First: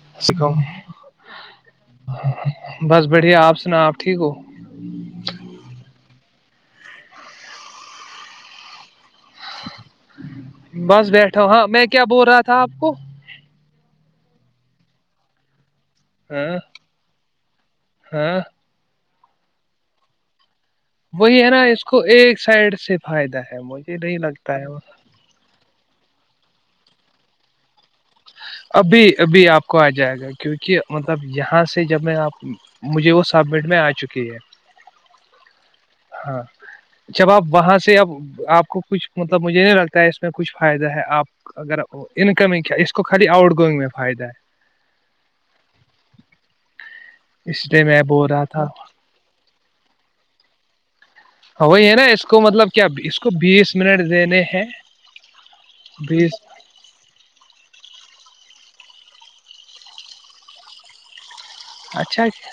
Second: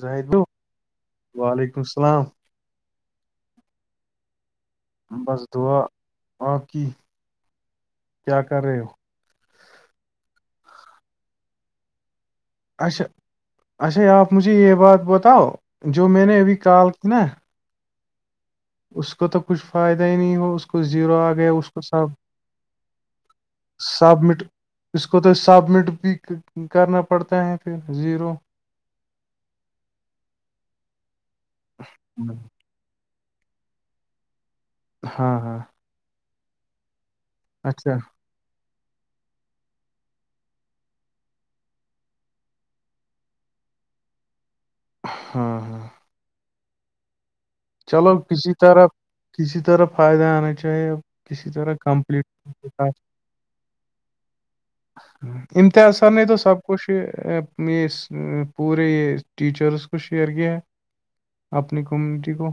زاہد بھو وعلیکم السلام بس بڑھیا آپ سنا آپ ٹھیک ہو بس دعا آپ کی کیا کر رہے ہو بس بیٹھا ہاں میں کیا بول رہا تھا آپ کو اچھا اچھا آپ مجھے یہ بات بتاؤ جو میں نے ہاں ابھی کال کی نا ہاں اس کو تو کچھ فائدہ ہی نہیں ہو کو زیرو آ وہی ہے گیا نا اس کو سب ایک سائڈ سے فائدہ ہے مجھے نہیں سبمٹ لگتا ہے اس کو تو سبمٹ بھی کرنا پڑتا ہے پھر جی ابھی ابھی آپ کو آ جائے گا کیونکہ مطلب یہاں سے جب میں آپ مجھے وہ سبمٹ میں آ چکی ہے ہاں ہاں ہاں جب آپ وہاں سے اچھا اب آپ کو کچھ مطلب مجھے نہیں لگتا ہے اس میں کچھ فائدہ ہے آپ اگر انکم اس کو خالی آؤٹ گوئنگ میں فائدہ ہے ہاں ہاں اس لیے میں چلو بول رہا کسی تھا طرح کسی طرح فائدے آنا چاہیے اب کسی طرح وہی ہے نا اس کو مطلب کمپلیٹ کیا اس کو بیس منٹ دینے ہیں امتحا ن سب میں تو بیس سب [unintelligible] ک یہ پورے ٹیچرس کو شیئر کیا ہے اپنی اچھا کمیونٹی کو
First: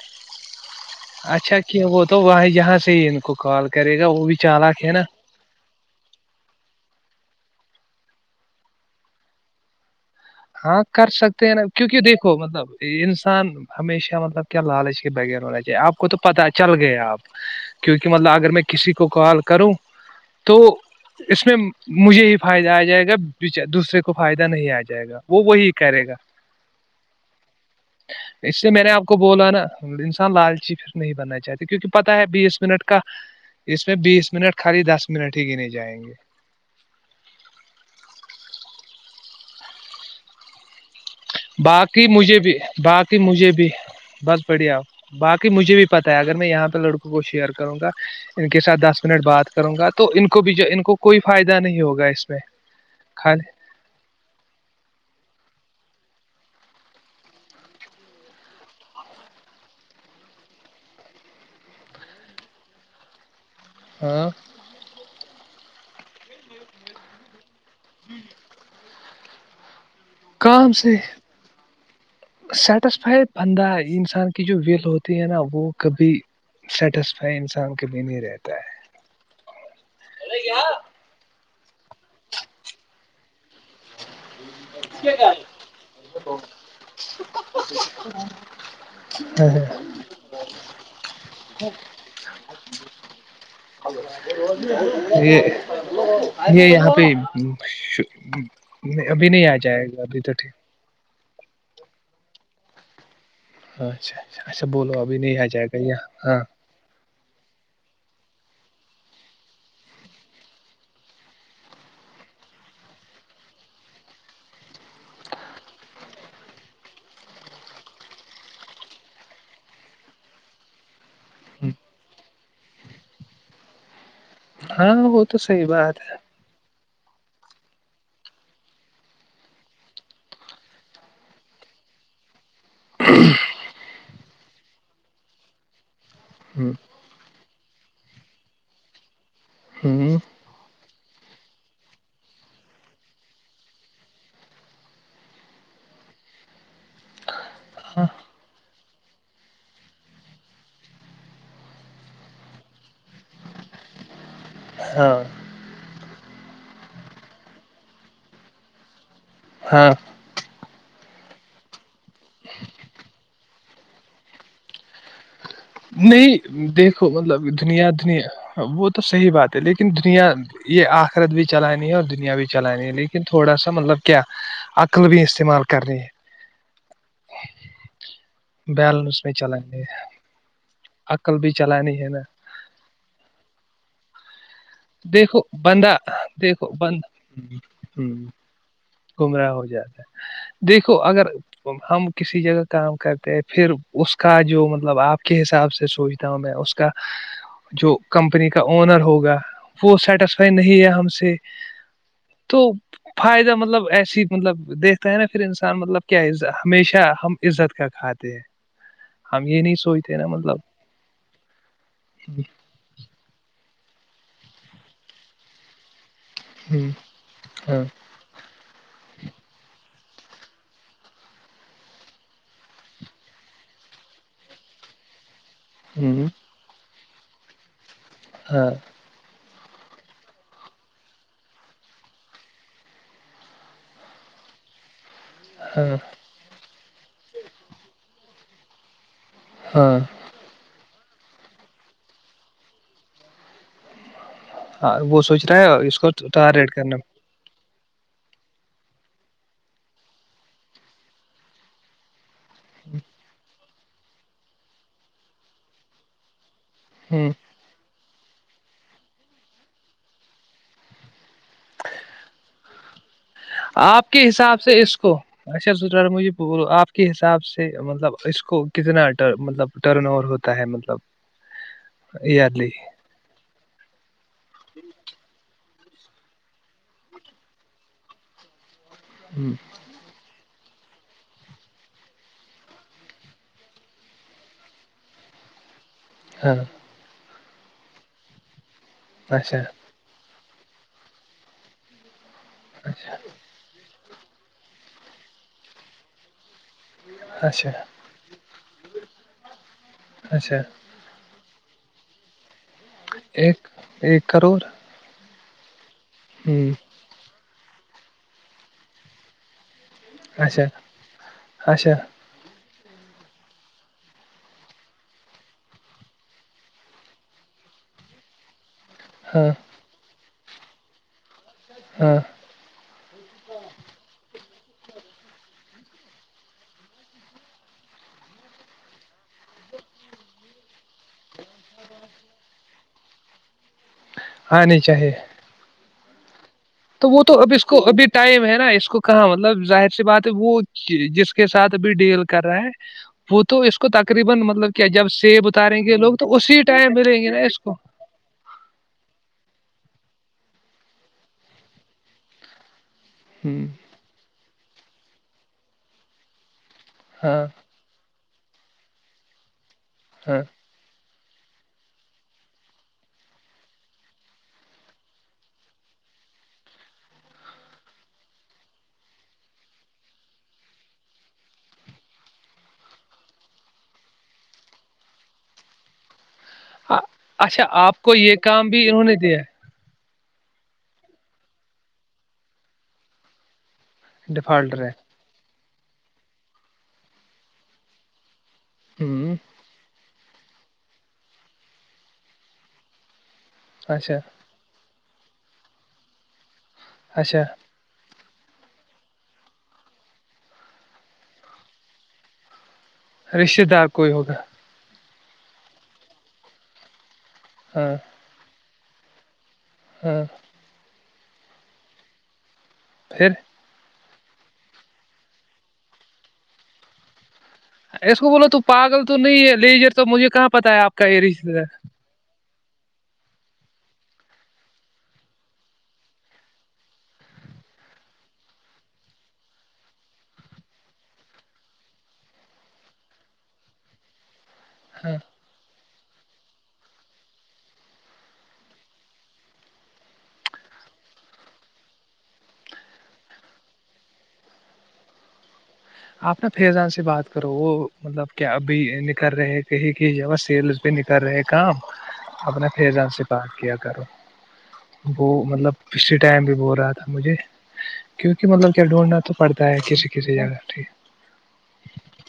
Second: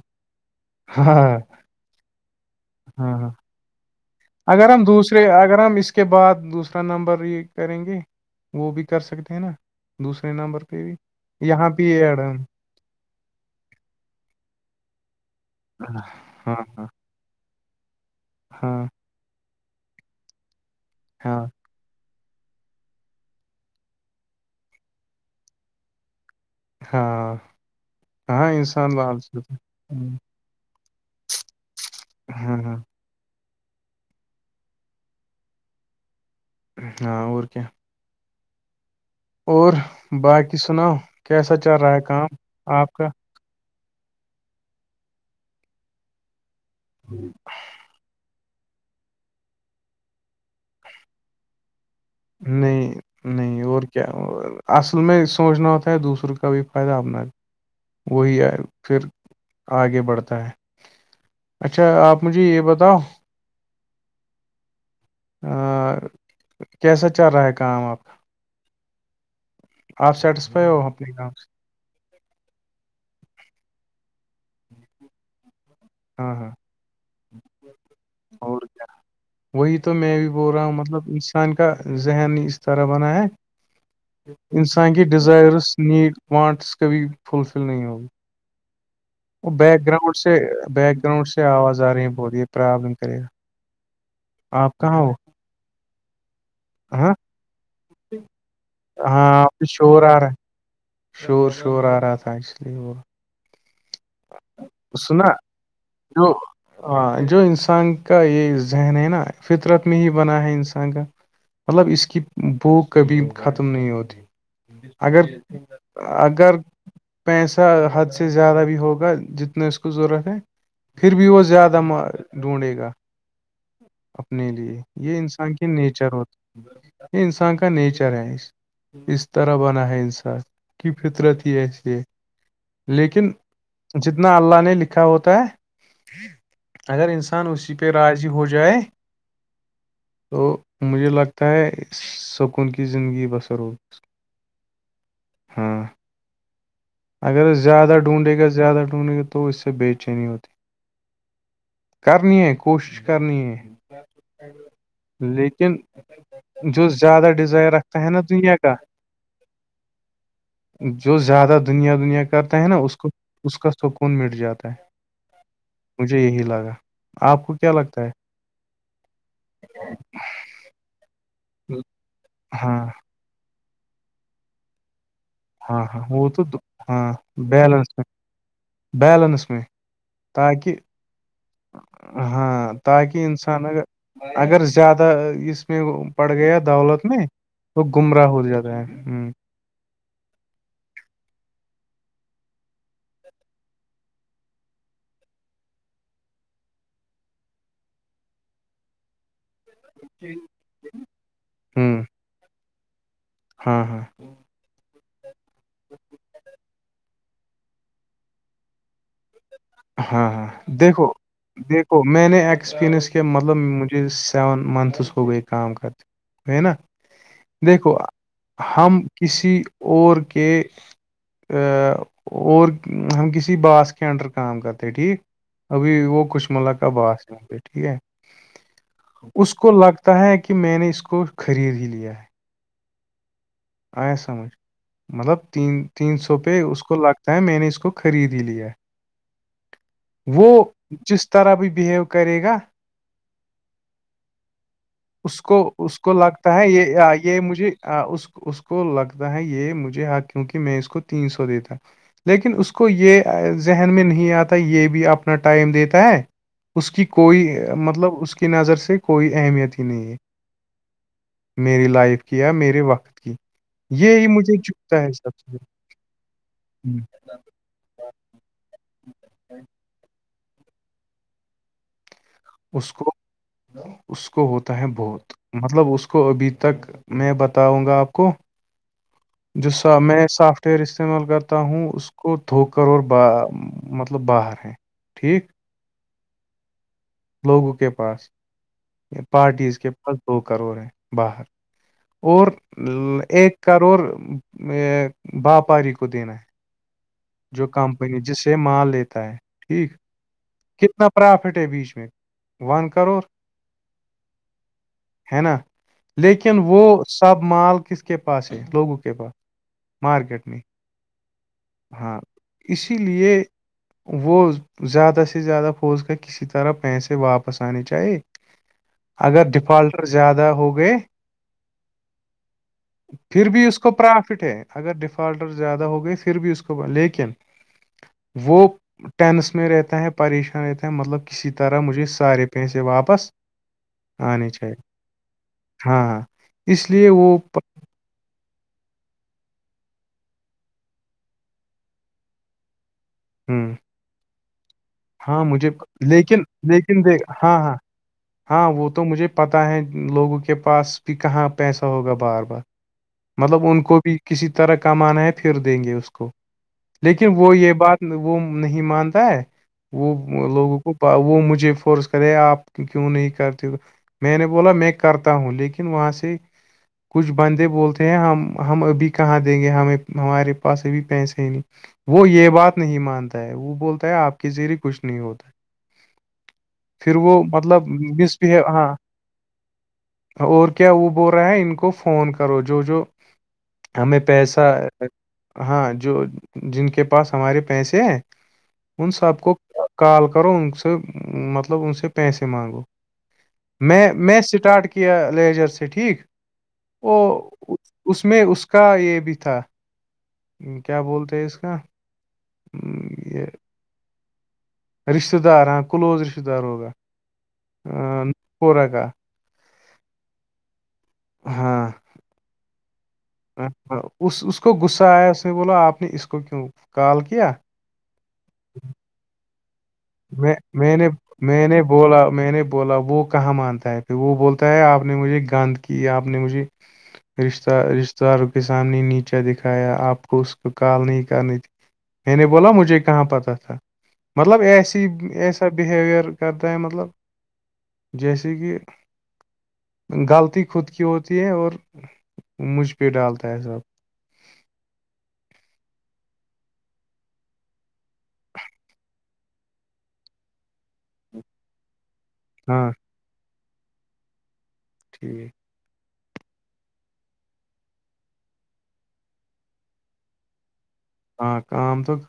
ہاں اچھا کیا وہ تو وہ یہاں سے ہی ہاں ان ہاں کو کال کرے گا وہ بھی اگر چالک ہم ہے نا دوسرے اگر ہم اس اس کے بعد دوسرا نمبر یہ کریں گے وہ بھی کر سکتے ہیں نا دوسرے نمبر ہاں پہ بھی کر سکتے ہیں نا یہاں پہ کیونکہ یہ ایڈ ہم دیکھو مطلب انسان ہمیشہ مطلب کیا لالچ کے بغیر ہونا چاہے آپ کو تو پتہ ہاں چل ہاں گئے آپ کیونکہ مطلب اگر میں ہاں کسی کو کال کروں تو ہاں اس میں مجھے ہی فائدہ آ جائے گا دوسرے کو فائدہ نہیں آ جائے گا وہ وہی کرے گا ہاں ہاں اس سے میں نے انسان آپ کو لالچ بولا ہوتا نا ہے۔ ہوں، انسان لالچی پھر نہیں بننا چاہتے کیونکہ پتا ہے ہاں بیس ہاں منٹ کا اس میں بیس منٹ خالی دس منٹ ہی گنے جائیں گے ہاں اور کیا اور باقی سناؤ کیسا چل رہا ہے باقی کام مجھے بھی آپ کا باقی مجھے بھی بس پڑھیا باق مجھے بھی پتا ہے اگر میں یہاں پہ لڑکوں کو شیئر کروں گا ان کے ساتھ دس منٹ بات کروں گا تو ان کو بھی جو ان کوئی فائدہ نہیں ہوگا اس میں نہیں خالی نہیں اور کیا اصل میں سوچنا ہوتا ہے دوسروں کا بھی فائدہ اپنا وہی پھر آگے بڑھتا ہے اچھا آپ مجھے یہ بتاؤ ہاں اور کیسا چل رہا ہے کام آپ کا آپ سیٹسفائی کام ہو سے اپنے کام سے سیٹسفائیڈ بندہ انسان کی جو ویل ہوتی ہے نا وہ کبھی ہاں ہاں سیٹسفائی انسان کے لیے نہیں رہتا اور ہے کیا وہی تو میں بھی بول رہا ہوں ان کا ذہنی اس طرح بنایا انسان کے ڈیزائرس نیڈ وانٹس کبھی فلس نہیں ہوگی وہ بیک گراؤنڈ سے بیک گراؤنڈ سے آواز آ رہی ہے بہت یہ پرابلم کرے گا آپ کہاں ہو یہ ارے ابھی ہاں ابھی ہاں نہیں آ آپ کی جائے گا شور آ رہا ابھی ہے تو ٹھیک شور شور آ رہا تھا اس لیے وہ اچھا اچھا اچھا بولو ابھی سنا نہیں آ جائے گا یہاں جو ہاں ہاں جو انسان کا یہ ذہن ہے نا فطرت میں ہی بنا ہے انسان کا مطلب اس کی بھوک کبھی ختم نہیں ہوتی اگر اگر پیسہ حد سے زیادہ بھی ہوگا جتنا اس کو ضرورت ہے پھر بھی وہ ہ زیادہ مال ڈھونڈے گا اپنے لیے ہاں یہ وہ تو انسان صحیح کی بات نیچر ہوتی یہ انسان کا نیچر ہے اس طرح بنا ہے انسان کی فطرت ہی اسکیے لیکن جتنا اللہ نے لکھا ہوتا ہے ہے اگر انس ان اسی پہ راضی ہو جائے ھم تو مجھے لگتا ہے سکون کی زندگی بصرو ہاں اگر زیادہ ہ ڈھونڈے گا زیادہ ڈھونڈے گا تو اس سے بے چینی ہوتی ہے کرنی ہے کوشش کرنی ہے ہاں لیکن جو زیادہ ڈیزائر رکھتا ہے نا دنیا کا ہاں جو زیادہ دنیا دنیا کرتا ہے نا اس کو اس کا سکون مٹ جاتا ہے مجھے یہی نہیں لگا دیکھو مطلب آپ کو کیا دنیا لگتا دنیا وہ تو صحیح بات ہے لیکن دنیا یہ آخرت بھی چلانی ہے اور دنیا بھی چلانی ہاں ہے لیکن تھوڑا سا مطلب کیا عقل بھی استعمال ہاں کرنی ہاں وہ ہے تو ہاں بیلنس میں بیلنس میں تاکہ عقل بھی چلانی ہے نا ہاں تاکہ انسان اگر اگر زیادہ دیکھو اس میں بندہ پڑ گیایا دیکھو بند دولت میں وہ ہ گمراہ ہو جاتا ہے ہوں گمراہ ہو جاتا ہے دیکھو اگر ہم کسی جگہ کام کرتے ہیں پھر اس کا جو مطلب آپ کے حساب سے سوچوں میں اس کا جو کمپنی کا اونر ہوگا وہ سیٹیسفائی نہیں ہے ہم سے ہ تو فائدہ ہاں مطلب ہاں ایسی مطلب دیکتے ہے نا پھر انسان مطلب کیا اہ ہمیشہ ہم عزت کا کھاتے ہیں ہم یہ نہیں سو ہاں ہاں دیکھو دیکھو میں نے ایک اسکپریئنس کیا مطلب مجھے سیون منتھس ہو گئی کام کرتے ہے نا ہاں دیکھو ہم کسی اور کے اور ہم کسی باس کے انڈر کام کرتے ٹھیک ابھی وہ کچ مل کا باس ہے ہوتے ٹھیک ہے ہاں اس کو لگتا ہے کہ میں نے اس کو خرید ہی لیا ہے آیا سمجھ مطلب ہاں س پہ اس کو لگتا ہے میں نے اس کو خرید ہی لیا ہے ہاں وہ جس طرح بھی بیہیو کرے گا ہاں وہ اس سوچ کو رہا ہے اس کو لگتا ہے ٹارگیٹ کرنا یہ یہ مجھے اس کو لگتا ہے یہ مجھے کیونکہ میں اس کو تین سو دیتا لیکن اس کو یہ ذہن میں نہیں آتا یہ بھی اپنا ٹائم دیتا ہے اس کی ہ کوئی مطلب اس کی نظر سے کوئی اہمیت ہی نہیں ہے میری لائف کی یا میرے وقت کی آپ کے یہی مجھے حساب سے اس چپتا کو ہے سب سے اچھا مجے بولو آپ ہوں۔ کے حساب سے مطلب اس کو کتنا مطلب ٹرن اوور ہوتا ہے مطلب یر لی اس کو اس کو ہوتا ہے بہت مطلب اس کو ابھی تک میں بتاؤں گا آپ کو جو میں سافٹ ویئر استعمال کرتا ہوں اس کو دھو کر اور ب مطلب باہر ہیں ٹھیک ہاں لوگوں کے پاس اچھا پارٹیز کے پاس دو کروڑ ہیں باہر اور اچھا ایک کرڑ واپاری کو دینا ہے جو اچھا کمپنی جس سے مال لیتا ہے ٹھیک اچھا کتنا پرافٹ ہے بیچ میں ون کا ایک ایک کروڑ ہے نا لیکن ہوں وہ سب مال کس کے پاس ہے لوگوں کے پاس مارکیٹ میں اچھا اچھا ہاں اسی لیے وہ زیادہ سے زیادہ پھوج کا کسی طرح پیسے واپس آنے چاہیے اگر ہاں ڈفالٹر زیادہ ہو گے ہاں پھر بھی اس کو پرافٹ ہے اگر ڈیفالٹر زیادہ ہو گئی پ بھی اس کو ب لیکن وہ ٹینس میں رہتا ہے پریشان رہتا ہے مطلب کسی طرح مجھے سارے پیسے واپس ہاں نہیںچ آنی چاہیے ہاں ہاں تو وہ تو ابھی اس کو ابھی ٹائم ہے نا اس کو کہاں مطلب ظاہر سی بات ہے وہ جس کے ساتھ ابھی ڈیل کر رہا ہے وہ تو ہوں اس کو تقریبا مطلب کیا جب ہاں سیب مجھے اتاریں گے لوگ تو لیکن اسی ٹائم لیکن ملیں دیکھ گے نا ہاں اس ہاں کو ہاں وہ تو مجھے پتاہ ہے لوگوں کے پاس کہ کہاں پیسہ ہوگا بار بار مطلب ہوں ان کو بھی کسی طرح کمان ہے پھر دیں گے اس کو لیکن ہاں وہ یہ بات وہ نہیں مانتا ہے ہاں وہ لوگوں کو وہ مجھے فورس کرے آپ کیوں نہیں کرتے میں نے بولا میں کرتا ہوں لیکن وہاں سے کچھ بندے بولتے ہیں ہم ہم ابھی کہاں دیں گے ہمیں ہمارے پاس ابھی پیسے ہی نہیں وہ یہ بات نہیں مانتا ہے وہ بولتا ہے آپ کے زذریے کچھ نہیں ہوتا پھر وہ اچھا مطلب آپ کو یہ مسبہیو کام ہاں بھی انہوں نے دیا اور کیا وہ بول رہا ہے ان کو فون کرو جو جو ہمیں ہے پیسہ ڈیفالٹر ہے ہاں جو جن کے پاس ہمارے پیسے ہیں اون ہوں سبق کال کرو ان سے مطلب ان سے پیسے مانگو میں اچھا میں اسٹارٹ کیا لیجر سے ٹھیک ا اچھا اس میں اس کا یہ بھی تھا کیا بولتے ہیں اس کا یہ رشتے دار کوئی ہوگا رشتہ دار ہاں کلوز رشتہ دار ہوگا ہاں پورہ کا ہوں ہاں پھر اس اس کو غصہ آیا اس میں بولو آپ نے اس کو کیوں کال کیا اس کو بولو تو پاگل تو نہیں ہے لیجر تو مجھے کہاں میں پتہ ہے میں آپ کا نے یہ رش میں نے بولا میں نے بولا وہ کہاں مانتا ہے پھر وہ بولتا ہے آپ نے مجھے گند کی آپ نے مجھے رشتہ رشتتے داروں کے سامنے نیچا دکھایا آپ کو اس کو کال نہیں کرنی تھی میں نے بولا مجھے کہاں پتا تھا مطلب ایس ایسا اچھا بہیویئر کرتا ہے مطلب جیسے کہ غلطی خود کی ہوتی ہے اور مجھ پہ ڈالتا ہے سب آپ ن فیضان سے بات کرو وہ مطلب کیا ابھی ن کر رہے کہیں کہ جہ سیل نہیں کر رہے ہیں کام [unintelligible] اپنے فزان سے بات کیا کرو وہ ٹھیک مطلب پچھلے ٹائم بھی ب ہو رہا تھا مجھے کیونکہ مطلب کیا ڈھونڈنا تو پڑتا ہے کسی کسی جگہ جٹیھیک [unintelligible] ہاں کام توک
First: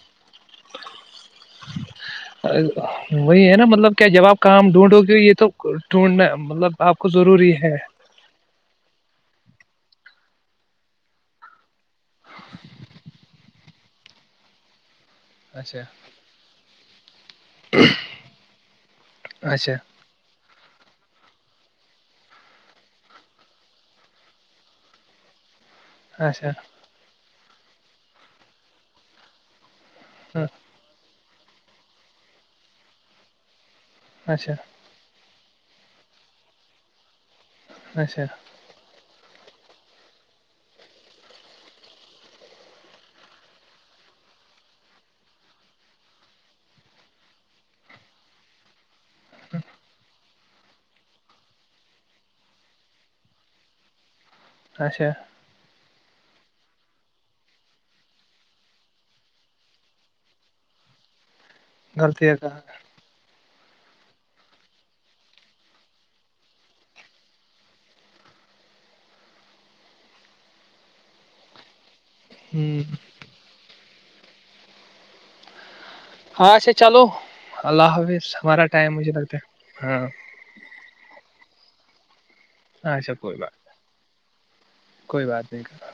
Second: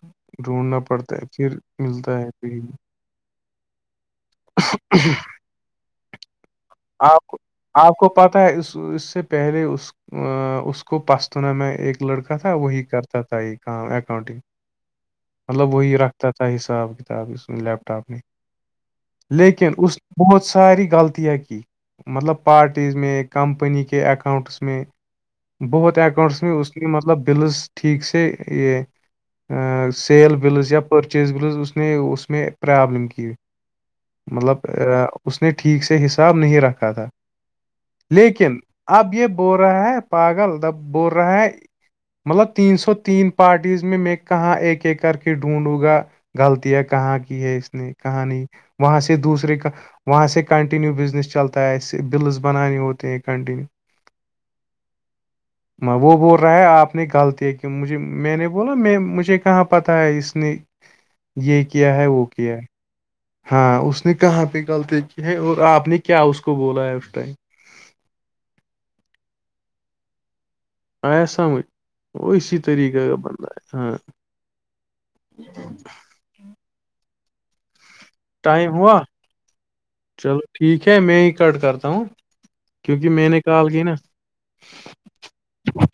ڈھونڈنا پڑتا ہے پھر ملتا ہے کہ وہی ہے نا مطلب کیا جاب کام ڈھونڈو گے یہ تو ڈھونڈنا مطلب آپ کو آپ کو پتہ ہے اس اس سے پہلے اس اس کو پستنا میں ایک لڑکا تھا وہی کرتا تھا کام اکاؤٹنگ مطلب اچھا وہی رکھ تتا حساب کتاب اس لیپٹاپ میں لیکن اچھا اس بہت ساری گغلط ہے کی [unintelligible] مطلب پارٹیز میں کمپنی کے اکاؤنٹس میں بہت اکاؤنٹس اچھا میں اس ملب بلز ٹھیک سیل بلز یا پرچیزبلز اس نے اس میں پرابلم کی اچھا مطلب [unintelligible] اس نے ٹھیک سے حساب نہیں رکھا تھا اچھا لیکن اب یہ بول رہا ہے پاگل جب بول رہا ہے مطلب تین سو تین پارٹیز میں میں کہاں ایک ایک کر کے ڈھونڈوں گا غلطیاں کہاں کی ہے اس نے کہاں نہیں وہاں سے دوسرے کا وہاں سے کنٹینیو بزنس چلتا ہے ایسے بلز بنانے ہوتے ہیں کنٹینیو اچھا ج [inaudible] ماں وہ بول رہا ہے آپ نے غلطی ہے کیوں مجھے میں نے بولا میں مجھے کہاں پتہ ہے اس نے یہ کیا ہے وہ غلطیاں کیا ہے کہاں ہاں اس نے کہاں پہ غلطی کی ہے اور آپ نے کیا اس کو بولا ہے اس ٹائم آیا سمجھ وہ اسی ہ طریقے کا بندہ ہے ہاں ہاںھا چلو اللہ حافظ ہمارا ٹائم مجھے لگتا ہے ہاں چلو ٹھیک ہے میں ہی کٹ کرتا ہوں ہاں کیونکہ اچھا میں کوئی نے بات کال کی نا کوئی بات نہیں کر